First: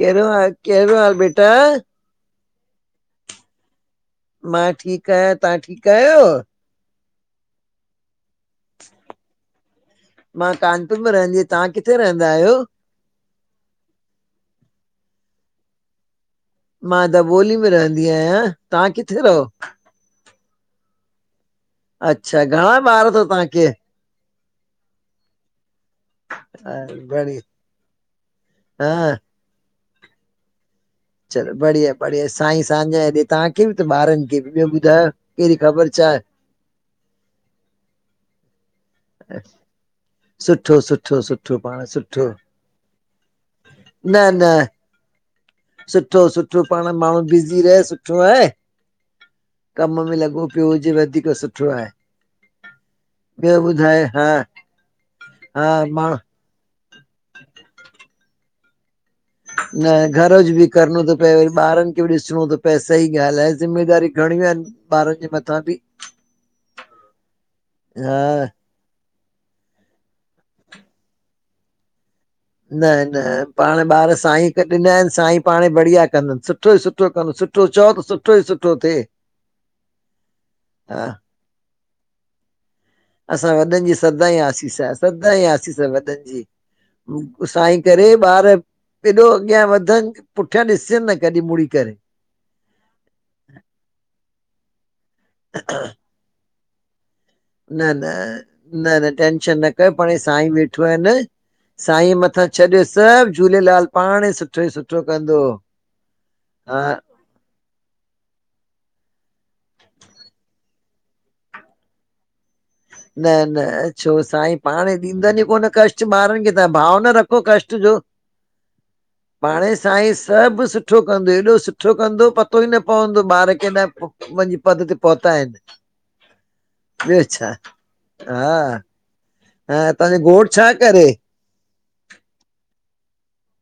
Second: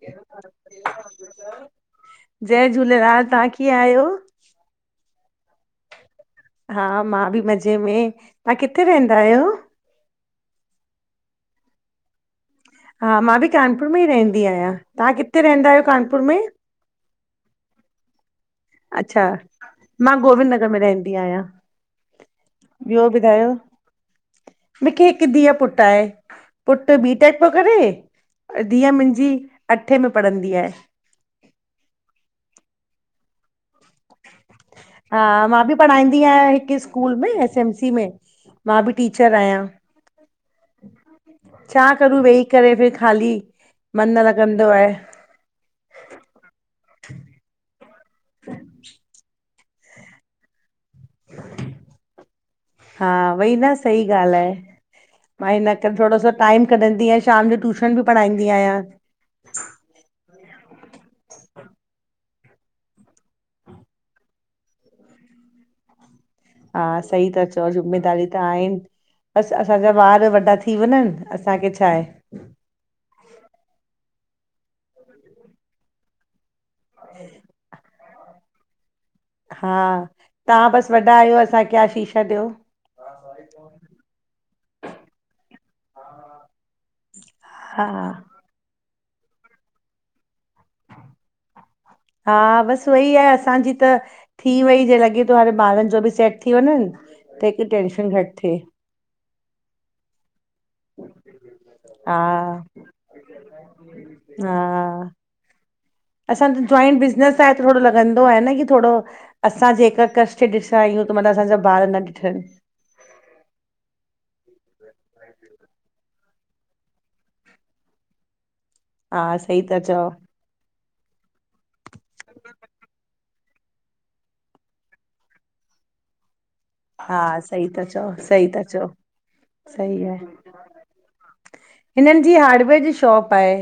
कहिड़ो हाल कहिड़ो हाल बेटा? जय झूलेलाल तव्हां कीअं आहियो? मां ठीक आहियां तव्हां ठीक आहियो? हा मां बि मज़े में तव्हां किथे रहंदा आयो? मां कानपुर में रहंदी आहियां तव्हां किथे रहंदा आहियो? हा मां बि कानपुर में ई रहंदी आहियां तव्हां किथे रहंदा आहियो कानपुर में? मां दबोली में रहंदी आहियां। तव्हां किथे अच्छा रहो? मां गोविंद नगर में रहंदी आहियां। अच्छा घणा ॿार तव तव्हांखे? मिंखे हिक धीय पुट आहे। हा, पुट बी टेक बढ़िया प्यो करे धीअ हा मुंहिंजी अठे में पढ़ंदी आहे। चलो बढ़िया बढ़िया साईं सांन्या ॾे तव्हांखे बि त ॿारन खे बि। ॿियो ॿुधायो हा कहिड़ी मां बि ख़बर छा आहे? पढ़ाईंदी आहियां हिकु स्कूल में एस एम सी में मां बि टीचर आहियां। सुठो सुठो सुठो पाण छा करूं सुठो वेही करे फिर ख़ाली मन न न लॻंदो आहे। सुठो सुठो पाण माण्हू बिज़ी रहे सुठो आहे कम में लॻो पियो हुजे वधीक सुठो आहे। हा वई ॿियो न सही ॿुधाए हा ॻाल्हि आहे मां हा हिन करे माण्हू थोरो सो टाइम कढंदी आहियां शाम जो टूशन बि पढ़ाईंदी आहियां। न घर जो बि करिणो थो पए वरी ॿारनि खे बि ॾिसणो थो पए सही ॻाल्हि आहे ज़िमेदारी घणियूं आहिनि। ॿारनि जे मथां बि हा सही त चओ हा जिम्मेदारी त आहिनि। ॿसि असांजा ॿार वॾा थी वञनि असांखे छा आहे। न न पाण ॿार साईं त ॾिना आहिनि साईं पाण बढ़िया कंदुनि। सुठ सुठो ई सुठो कनि सुठो चओ त सुठो ई सुठो थिए। हा तां बस हा वॾा आयो असांखे आशिषा ॾियो। असां वॾनि जी सदा ई आसींस आ सदा ई आसींस आ वॾनि जी। साईं हा करे ॿार एॾो अॻियां वधन क पुठियां ॾिसनि न कॾहिं मुड़ी करे। हा बसि उई आहे असांजी त थी वई जे लॻे थो हरे ॿारनि जो बि सेट थी वञनि। त हिकु न न टेंशन घटि थिए न न टेंशन न कर पाणे साईं वेठो आहे न। साईं हा मथां छॾ सभ झूलेलाल पाणे सुठो ई सुठो कंदो। असां जो हा जॉइंट बिज़नेस आहे त थोडो लॻंदो आहे न कि थोड़ो। असां जेका कष्ट ॾिसां आहियूं त मना असांजा ॿार न ॾिठनि। न न छो साईं पाण ॾींदनि ई कोन कष्ट ॿारनि खे तव्हां भाव न रखो कष्ट जो। [inaudible] सही पाणे था चओ साईंस सभु सुठो कंदो एॾो सुठो कंदो पतो ई न पवंदो ॿार के न वञी पद ते पहुता आहिनि। हा ॿियो छा सही त चओ सही त चओ। हअ सही त्वाजो ॻोट छा करे। हिनन जी हार्डवेयर जी शॉप आहे।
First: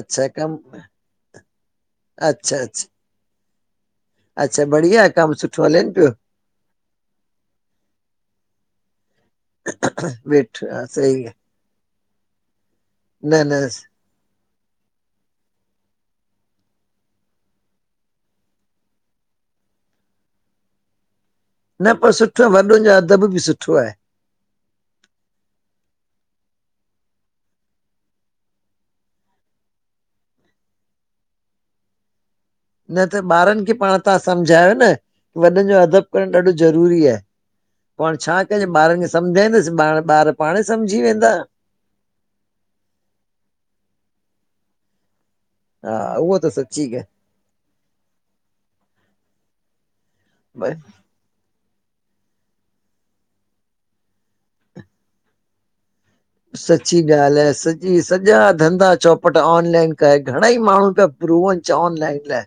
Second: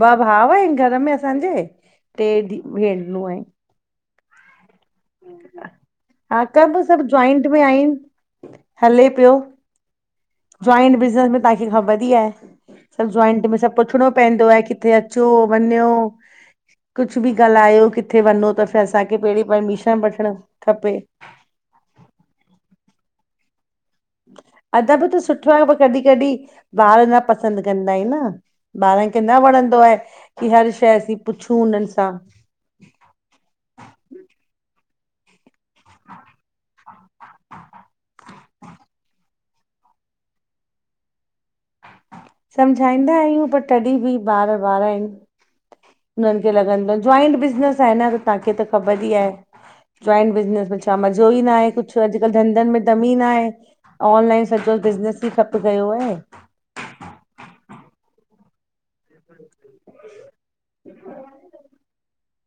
ॿ ॿाअ कम आहिनि घर में असांजे टे अच्छा दी अच्छा भेनरु आहिनि। अच्छा बढ़िया आहे, कमु सुठो हलेनि पियो हा कब सभु जॉइंट में आहिनि हले पियो। वेठो हा जॉइंट सही बिज़नेस आहे में तांखे ख़बर ई आहे न जॉइंट में न सभ पुछणो पइदो आहे कि हुते अचो वञो कुझ बि ॻाल्हायो किथे वञो त असांखे पहिरीं परमिशन वठण खपे। न पो सुठो वॾनि जो अदब बि सुठो आहे। अदब त सुठो आहे पर कॾहिं कॾहिं ॿार न पसंद कंदा आहिन न। ॿारन खे न वणंदो आहे की हर शइ असीं पुछूं उनन सां। न त ॿारन खे पाण तां सम्झायो न वॾन जो अदब करण ॾाढो ज़रूरी आए। पो हाणे छा कजे ॿारनि खे सम्झाईंदस ॿार ॿार पाणे सम्झी वेंदा। सम्झाईंदा आहियूं पर तॾहिं बि ॿार ॿार आहिनि। हा उहो हुननि खे त सची लॻंदो जॉइंट बिज़नेस हन् तांखे त ख़बर हि आहे जोइन्ट बिजनेस ॻाल्हि में छा मज़ा ज़ो ई न आहे कुझ अॼुकल्ह धंधनि में दम इ ना आहे। ऑनलाइन सॼो बिज़नेस ई ठप कयो आहे। सची ॻाल्हि आहे सॼी सॼा धंधा चौपट ऑनलाइन कये घणई माणून त प्रूव अन चवन ऑनलन लाइ।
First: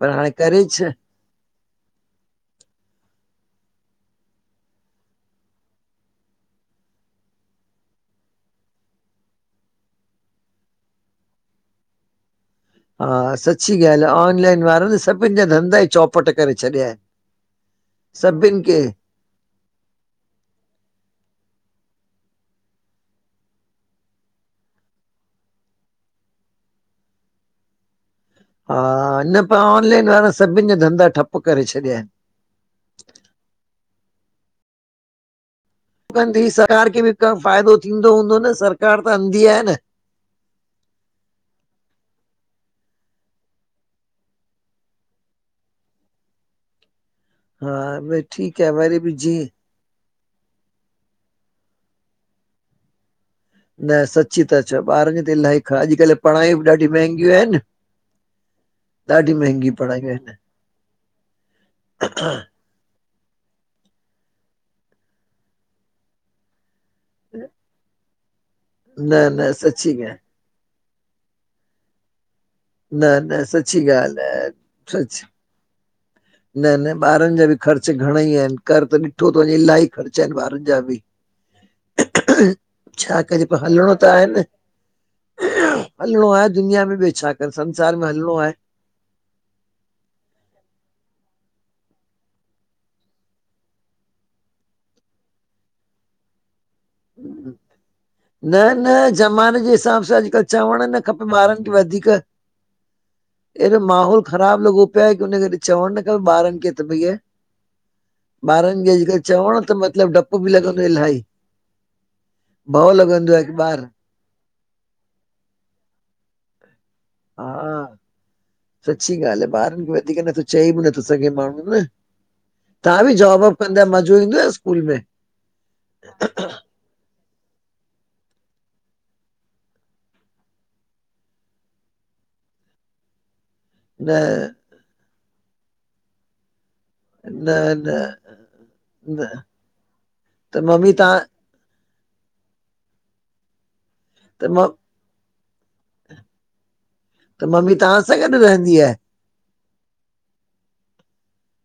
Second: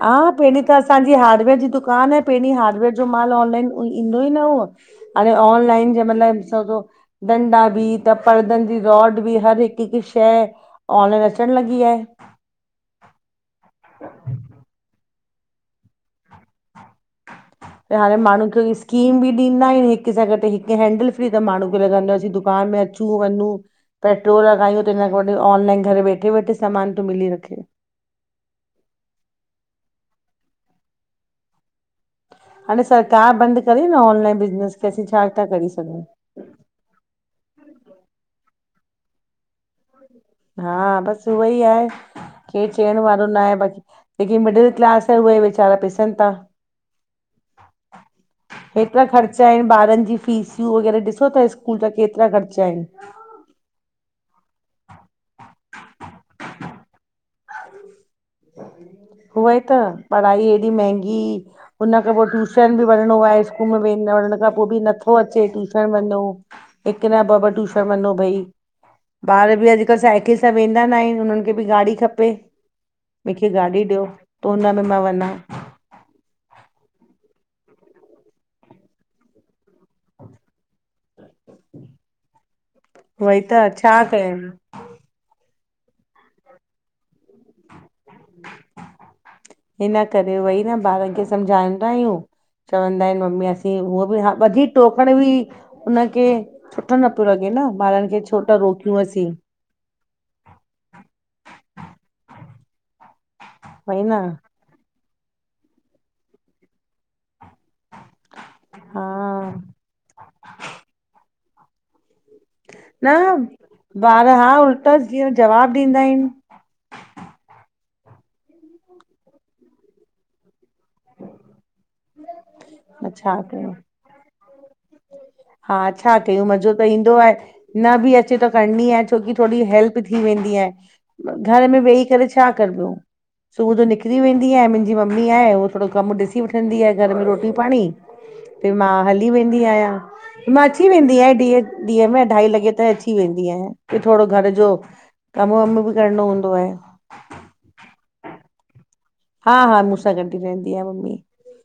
पर हा हाणे पहिरीं करे त छा असां हार्डवेयर जी दुकान आहे पहिरीं हार्डवेयर जो माल ऑनलाइन ईंदो ई न हो। हाणे ऑनलाइन जे [unintelligible] डंडा बि त परदनि जी रोड बि हर हिकु हिकु शइ ऑनलाइन अचण लॻी वया आयन। हा सची ॻाल्हि आहे ऑनलाइन वारन सभिनि जा धंधा ई चौपट करे छॾिया आयन। हाणे माण्हू खे स्कीम बि ॾींदा आहिनि हिक सां गॾ हिक हेैंडल फ्री त माणुन लॻंदो आ असीं दुकान में अचूं वञूं। पेट्रोल लॻाययूं त हिन खां ऑनलाइन घर वेठे वेठे सामान तूं मिली रखे। हा न पर ऑनलाइन वारा सभिनि जा धंधा ठप करे छॾिया आयन। हाणे सरकार बंद करेे न ऑनलाइन बिज़नेस के असीं छा था करेी सघूं। अन्धी सरकार खे बि का फ़ाइदो थींदो हूंदो न सरकार त अंधी आहे न। हा बस उहई आहे केर चइण वारो न आये बाक़ी जेके मिडिल क्लास आये उये वैचारा पिसन था। हा भई ठीकु आहे वरी हेतिरा बि जीअं ख़र्चा आहिनि ॿारनि जी फीसियूं वग़ैरह ॾिसो ता स्कूल जा केतिरा ख़र्चा आहिनि। न सची त चों ॿारनि जी त इलाही खा अॼुकल्ह पढ़ाइूं बि ॾाढी महांगियूं आहिनि ॾाढी उ ई महांगी त पढ़ायूं आहिनि पढ़ाई एॾी महंगी हुन खां पोइ टू ट्यूशन बि वञिणो आहे स्कूल में वें वञण खां पोइ बि नथो अचे ट्यूशन वञो हिकु न बाबा टूषण मञो भई न न बार बि सची अॼकल्ह ॻाल्हि साइकिल त वेंदा न आहिनि उन्हनि खे बि गाॾी खपे। न न मूंखे सची गाॾी ॾियो ॻाल्हि त आहे हुन में मां सच वञा न न ॿारनि जा बि ख़र्च घणा ई आहिनि कर त ॾिठो थो वञे इलाही ख़र्च आहिनि ॿारनि जा बि [inaudible] छा उहोई कजे पोइ हलणो छा त आहे न। कयनि हलणो आहे दुनिया में ब्यो छा कर संसार में हलणो आहे। हिन करे वई न ॿारनि खे सम्झाईंदा आहियूं। चवंदा आहिनि मम्मी असीं उअ वधिक टोकण बि हुनखे सुठो न पियो आहे लॻे न ॿारनि खे छो न त न रोकियसीं। जे ज़माने हिसाब सां आॼुकल चवणु न खपे ॿारनि खे वधीक अएॾो वई माहौल न ख़राबु लॻो पिया की हुनन करे चवणु न ख ॿारनि खे त भईया ॿारनि खे अॼुकल्ह हा चवण त मतिलबु डपु बि लॻंदो इलही भव न लॻंदो आहे की ॿार ॿार हा उल्टस जीअं जवाब ॾींदा आहिनि। हा सची ॻाल्हि आहे ॿारनि खे वधीक नथो चए बि नथो े माण्हू न तव्हां त बि छा जॉब वॉब कयूं कंदा मज़ो ईंदो आहे स्कूल में? हा छा कयूं मजो त ईंदो आहे न बि अचे त करणी आहे छोकी थोरी हेल्प थी वेंदी आहे। घर में वेही करे छा करबो? सुबुह जो न निकिरी वेंदी आ मुंहिंजी मम्मी आहे उहो थोरो कमु ॾिसी वठंदी आहे। घर में रोटी न पाणी न ते मां न हली वेंदी आहया, त मां अची मम्मी वेंदी तव्हां आयां डिंह! ॾींह में अढाई लगे ताई अची वेंदी आयां ब्यो थोड़ो त घर म जो कम, वम बि करणो हूंदो आए। त मम्मी तहां सां गॾ रहंदी आ। हा-हा मूसां गॾ ई रहंदी आ मम्मी,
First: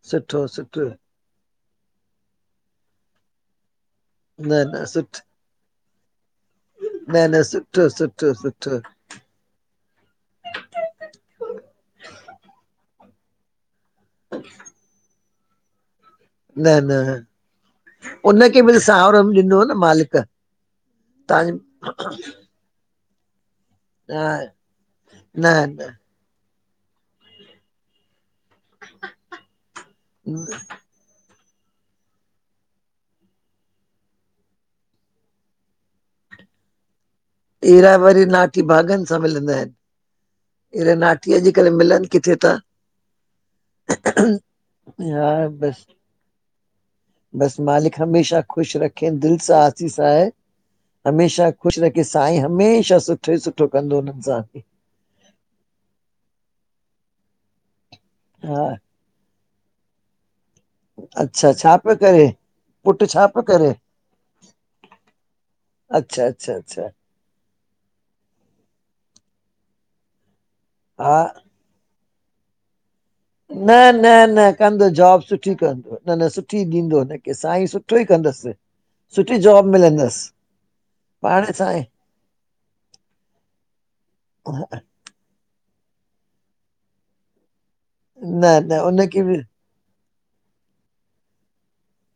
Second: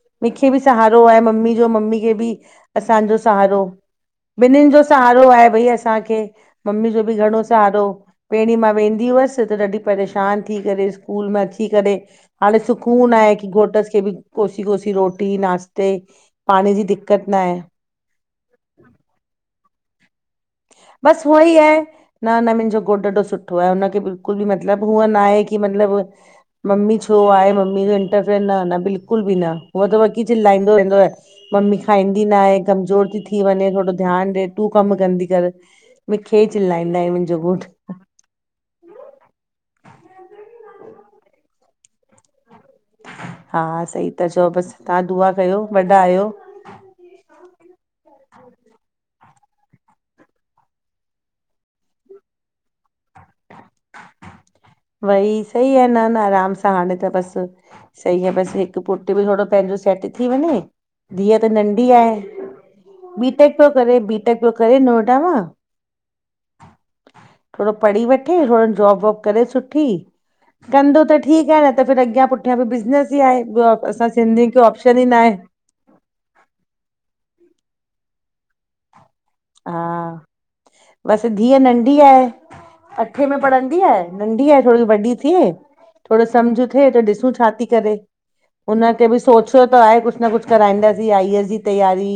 सुठो मिख़े बि सुठो सहारो आहे मम्मी असाजो मम्मी खे बि असां जो सहारो, न ॿिनिन जो न सहारो सुठो आहे भई असां खे। मम्मी जो बि न न घणो सहारो सुठो सुठो पेरीं मां सुठो वेंदी हुअस त ॾाढी परेशान थी करे स्कूल मा अची करे हाणे सुकून आहे की घोटस ख़े बि कोसी-कोसी रोटी, नास्ते! न-न उनखें भी सावरन ॾींदों न मालिक। बस तव्हांजे वई ऐ, न-न मुहिंजो घोट ॾाढो सुठो आहे हूंन ख़े बिल्कुल बि मतलब हूअ न आहे की मतलब मम्मी छो आहे! मम्मी जो इंटरफ़ेयर न, न बिल्कल बि न हूअ त बल्क़ी चिल्लाईं दो रहंदो आए। मम्मी खाईंदी ना आहे कमज़ोर ती थी वञे थोड़ो ध्यान ॾे, तू कम कंदी कर, मूखे ई चिल्लाईंदा मुन्ज़ो घोट! ऐरा वरी नाथ़ी भागन सां मिलंदा आयेन। ऐऱा नाथ़ी अॼकल मिलन किथे तां। हा सही ता चओ बस, तहां हा दुआ कयो वॾा आहयो। बस मालिक हमेशा ख़ुश रखें न, दिल सां आसीसा आहे! हमेशा ख़ुश रखे साईं हमेशा सुठो ई सुठो कंदो हुनन सां अॻे। वई सही आ न-न आराम सां हाणे त बस सही आह बस हा हिक़ पु उते बि थोड़ो पहिंजो सेट थी वञें! धीअ त अच्छा छा नंढी पियो आह, करे पुटु छा बी पियो टेक प्यो करे बी टेक प्यो करे नोएडा मां! अच्छा, अच्छा, अच्छा। थोड़ो पढ़ी वठे, थोड़ो ज़ाॅब-वॉब करे सुठी कंदो हा त ठीक आ न त फ़िर अॻया पुठ्या बि बिज़नेस ई आहे ॿियो न, न, असां न सिंधियुनि खे कंदो ऑप्शन ई न ज़ाॅब आहे सुठी कंदूव! न-न सुठी दिंदो हुनखे साईं सुठो ई कंदस। टाॅप मिलन दस। बस धीअ नंढी आए! अठे में पढ़ंदी आए नंढी आए थोड़ो सो वॾी थे। थोड़ो सम्झ थे, त ॾिसू छा ती करे न न ऊंन खे बि उनखे सोच च्यों त आहे कुछ न कुछ कराईं दासीं, आई एस जी तैयारी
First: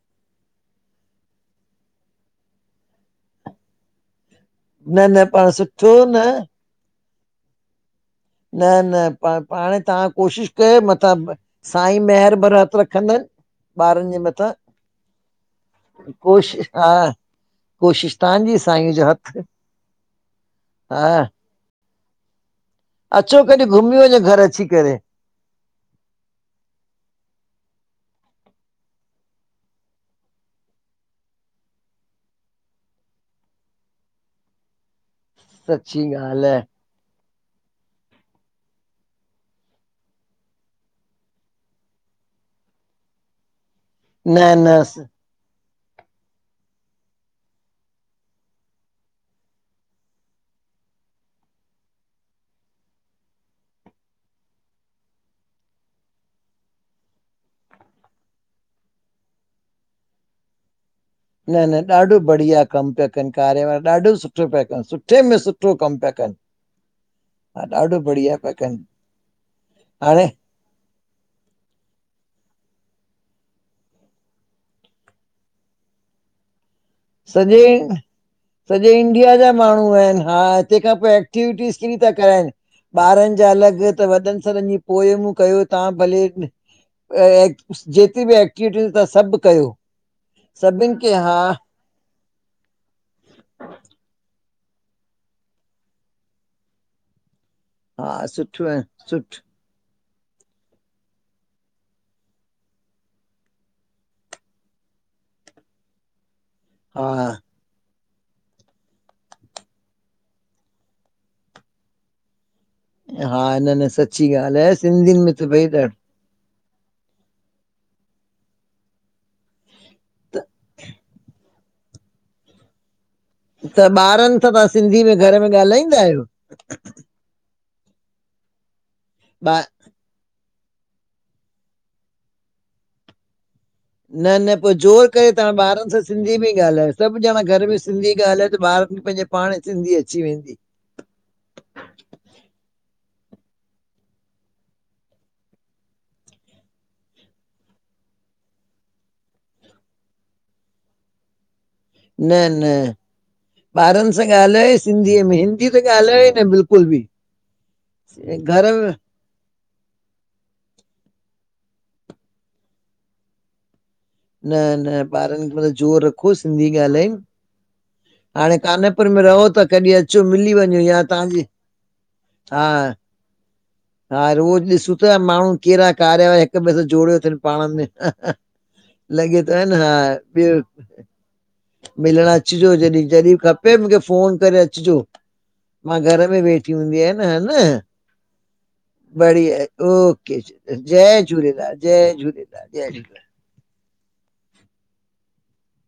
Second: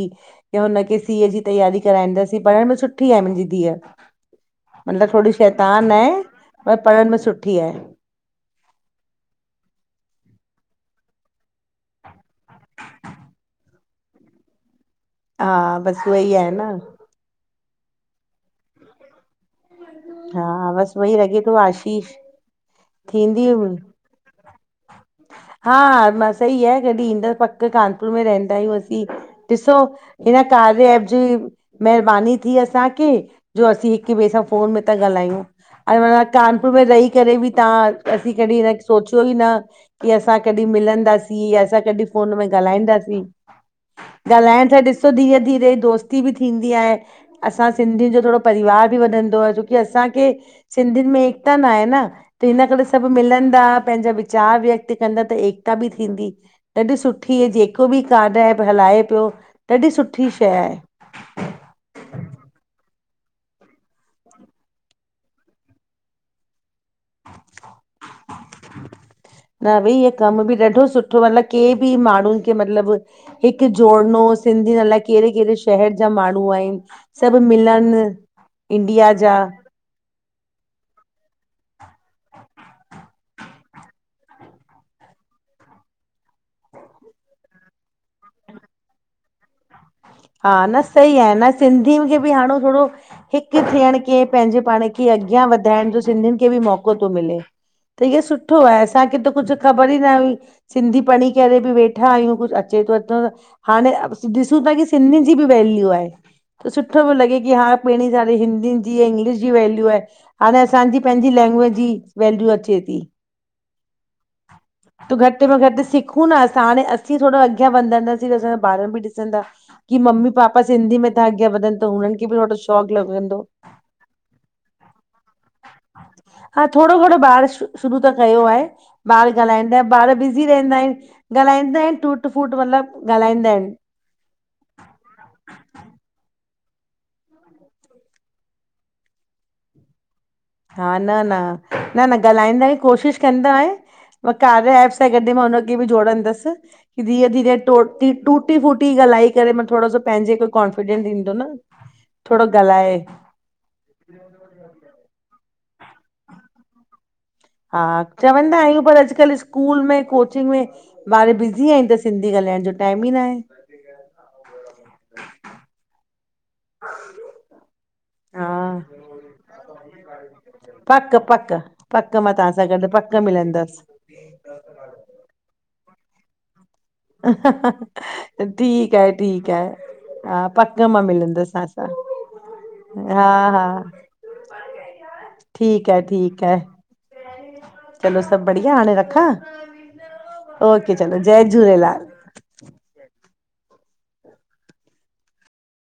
या हुनखे सी ए जी तैयारी कराईं दासीं, पढ़ण में सुठी आहे मुहिंजी धीअ, न मतलब न थोड़ी पाण श़ैतान सुठो हें। न पर पढ़ण में सुठी आहे! न-न प-पाण तहां कोशिश कये मत्ता ब साईं मेहेर भर हथ रखंदन ॿारन जे मथां। हा बसि उहा ई आहे कोशिश न हा, कोशिश तहां जी सांई जो हथ! हा, बस वही लगे तो आशिष अचो कॾहि घुमी वंञो घर अचीं करे। हा-हा म सही आहे कॾहिं ईंदस पक़ कानपुर में रहंदा आयूं असीं। ॾिसो हिंन कार्य एप जी मेहेरबानी थी असां के जो असीं हिक़ ॿे सां फ़ोन में त ॻालायूं, अरे सची भला ॻाल्हि आहे कानपुर में रही करे बि तहां असीं कॾहिं हिनक़ सोचयो ई न की असां कॾीं मिलन दासीं या असां कॾीं फ़ोन में ॻालाईं दासीं। न ॻाल्हाइण त न ॾिसो धीरे धीरे ई दोस्त [unintelligible] बी थींदी आहे असां सिंधिन जो थोडो परिवार बी वधंदो आहे। छोकी असांखे सिंधिन में एकता नाए न। त हिन करे सभ मिलंदा पंहिंजा विचार व्यक्त कंदा त एकता बी थींदी। ॾाढी सुठी हे जेको बि कार्य एप हलाए पयो ॾाढी सुठी शय आहे। न न ॾाढो बढ़िया कम पया कन कार्य वारा ॾाढो सुठो पया कन सुठे में सुठो कम पया कन। [inaudible] हा ॾाढो बढ़िया पया कन न भई इह कम बी ॾाढो सुठो आ। मतलब केंह बी माण्डू खे मतलब हिक जोरनो सिंधियन अलाए केहड़े -केहड़े शहर जा माण्डू आहिन सॾे सॾे इंडिया जा माण्डूं सुठो वयुन। हा हा तंहिंखां [unintelligible] था कराइन। ॿारन जा अलॻ त वॾन सॾनि जी पोयमूं कयो तव्हां भले एं जेतरी बी एक्टिविटी तव्हां सभ कयो। हा न सभिनि खे सही आहे हा न सिंधियुन खे बी हाणें थोडो हिक थियंण के पंहिंजे पाण खे अॻियां वधाइण जो सिंधिन खे बी मौको तो मिले। त इहो सुठो आहे असांखे त कुछ ख़बर ई न हुई। सिंधी पढ़ी करे बी वेठा आहयूं। कुछ अचे त अथव। त हाणें ॾिसूं था की सिंध जी बी वेल्यू आहे। सुठोे पयो लॻे की हा पहिरीं सारीे हिंदिन जी इंग्लिश जी वैल्यू आहे। हाणें असांजी पेंहजी लैंग्वेज जी वैल्यू अचे ती हा न न सच्ची ॻाल्ह आहे सिंधिनि में त भई सिखु न असां हाणे असीं थोडो अॻयां वधंदासीं त असांजा ॿार बी ॾिसंदा की मम्मी पापा सिंधी में था अॻयां वधन त हुनन खे बी थोडो शा लॻयो हुंदो। त ॿारनि सां तव्हां सिंधी में घर में ॻाल्हाईंदा आहियो हा थोडो घंणो ॿाहर शुरू त कयो आहे। ॿार ॿा ॻाल्हाईंदा ॿार बिज़ी रहंदा आहिन ॻाल्हाईंदा आहिनिटूट फूट मतलब ॻाल्हाईंदा आहिन। न न पो जोर करे तव्हां ॿारन सां सिंधी बी ॻाल्हायो सभ ॼणा घर में सिंधी ॻाल्हायो त ॿार खे पंहिंजे पांण सिंधी अची वेंदी। हा न न न न ॻाल्हाईंदा ई कोशिश कंदो आहे और कार्य एप सां गॾु मां हुन खे बी जोड़ंदस की धीरे -धीरे टुटी फूटी ॻाल्हाए करे मतलब थोडो सो पंहिंजे खे कॉन्फिडेंस ईंदो न। न थोरो -न ॻाल्हाए ॿारन सां ॻाल्हायो सिंधीअ में हिंदी त ॻाल्हायो न बिल्कुल बी हा चवंदा आहियूं पर अॼुकल्ह स्कूल में कोचिंग में ॿार बिज़ी आहिन त सिंधी ॻाल्हाइण जो टाइम ई नाए। न न ॿारन जे मथों ज़ोर रखो सिंधी ॻाल्हाए हा हाणें कानेपुर में रहो त कॾहिं अचो मिली वञो या पक तव्हांजी हा पक्क मिलंदस। हा रोज़ ॾिसूं था माण्डू केहड़ा कार्य हिक ॿे सां जोड़ियो तन पांण में ठीकु आहे लॻे ठीकु थो आहे न हा हा ॿियो पक मां मिलंदसि तव्हां मिलंण अचजो जॾहिं सां हा जॾहिं हा खपे मूंखे फोन करे अचजो ठीकु मां आहे घर में ठीकु आहे वेठी हूंदी आ न हन चलो सब बढिया हांणे बड़िया ओके चलो जय जय झूलेलाल जय झूलेलाल जय झूलेलाल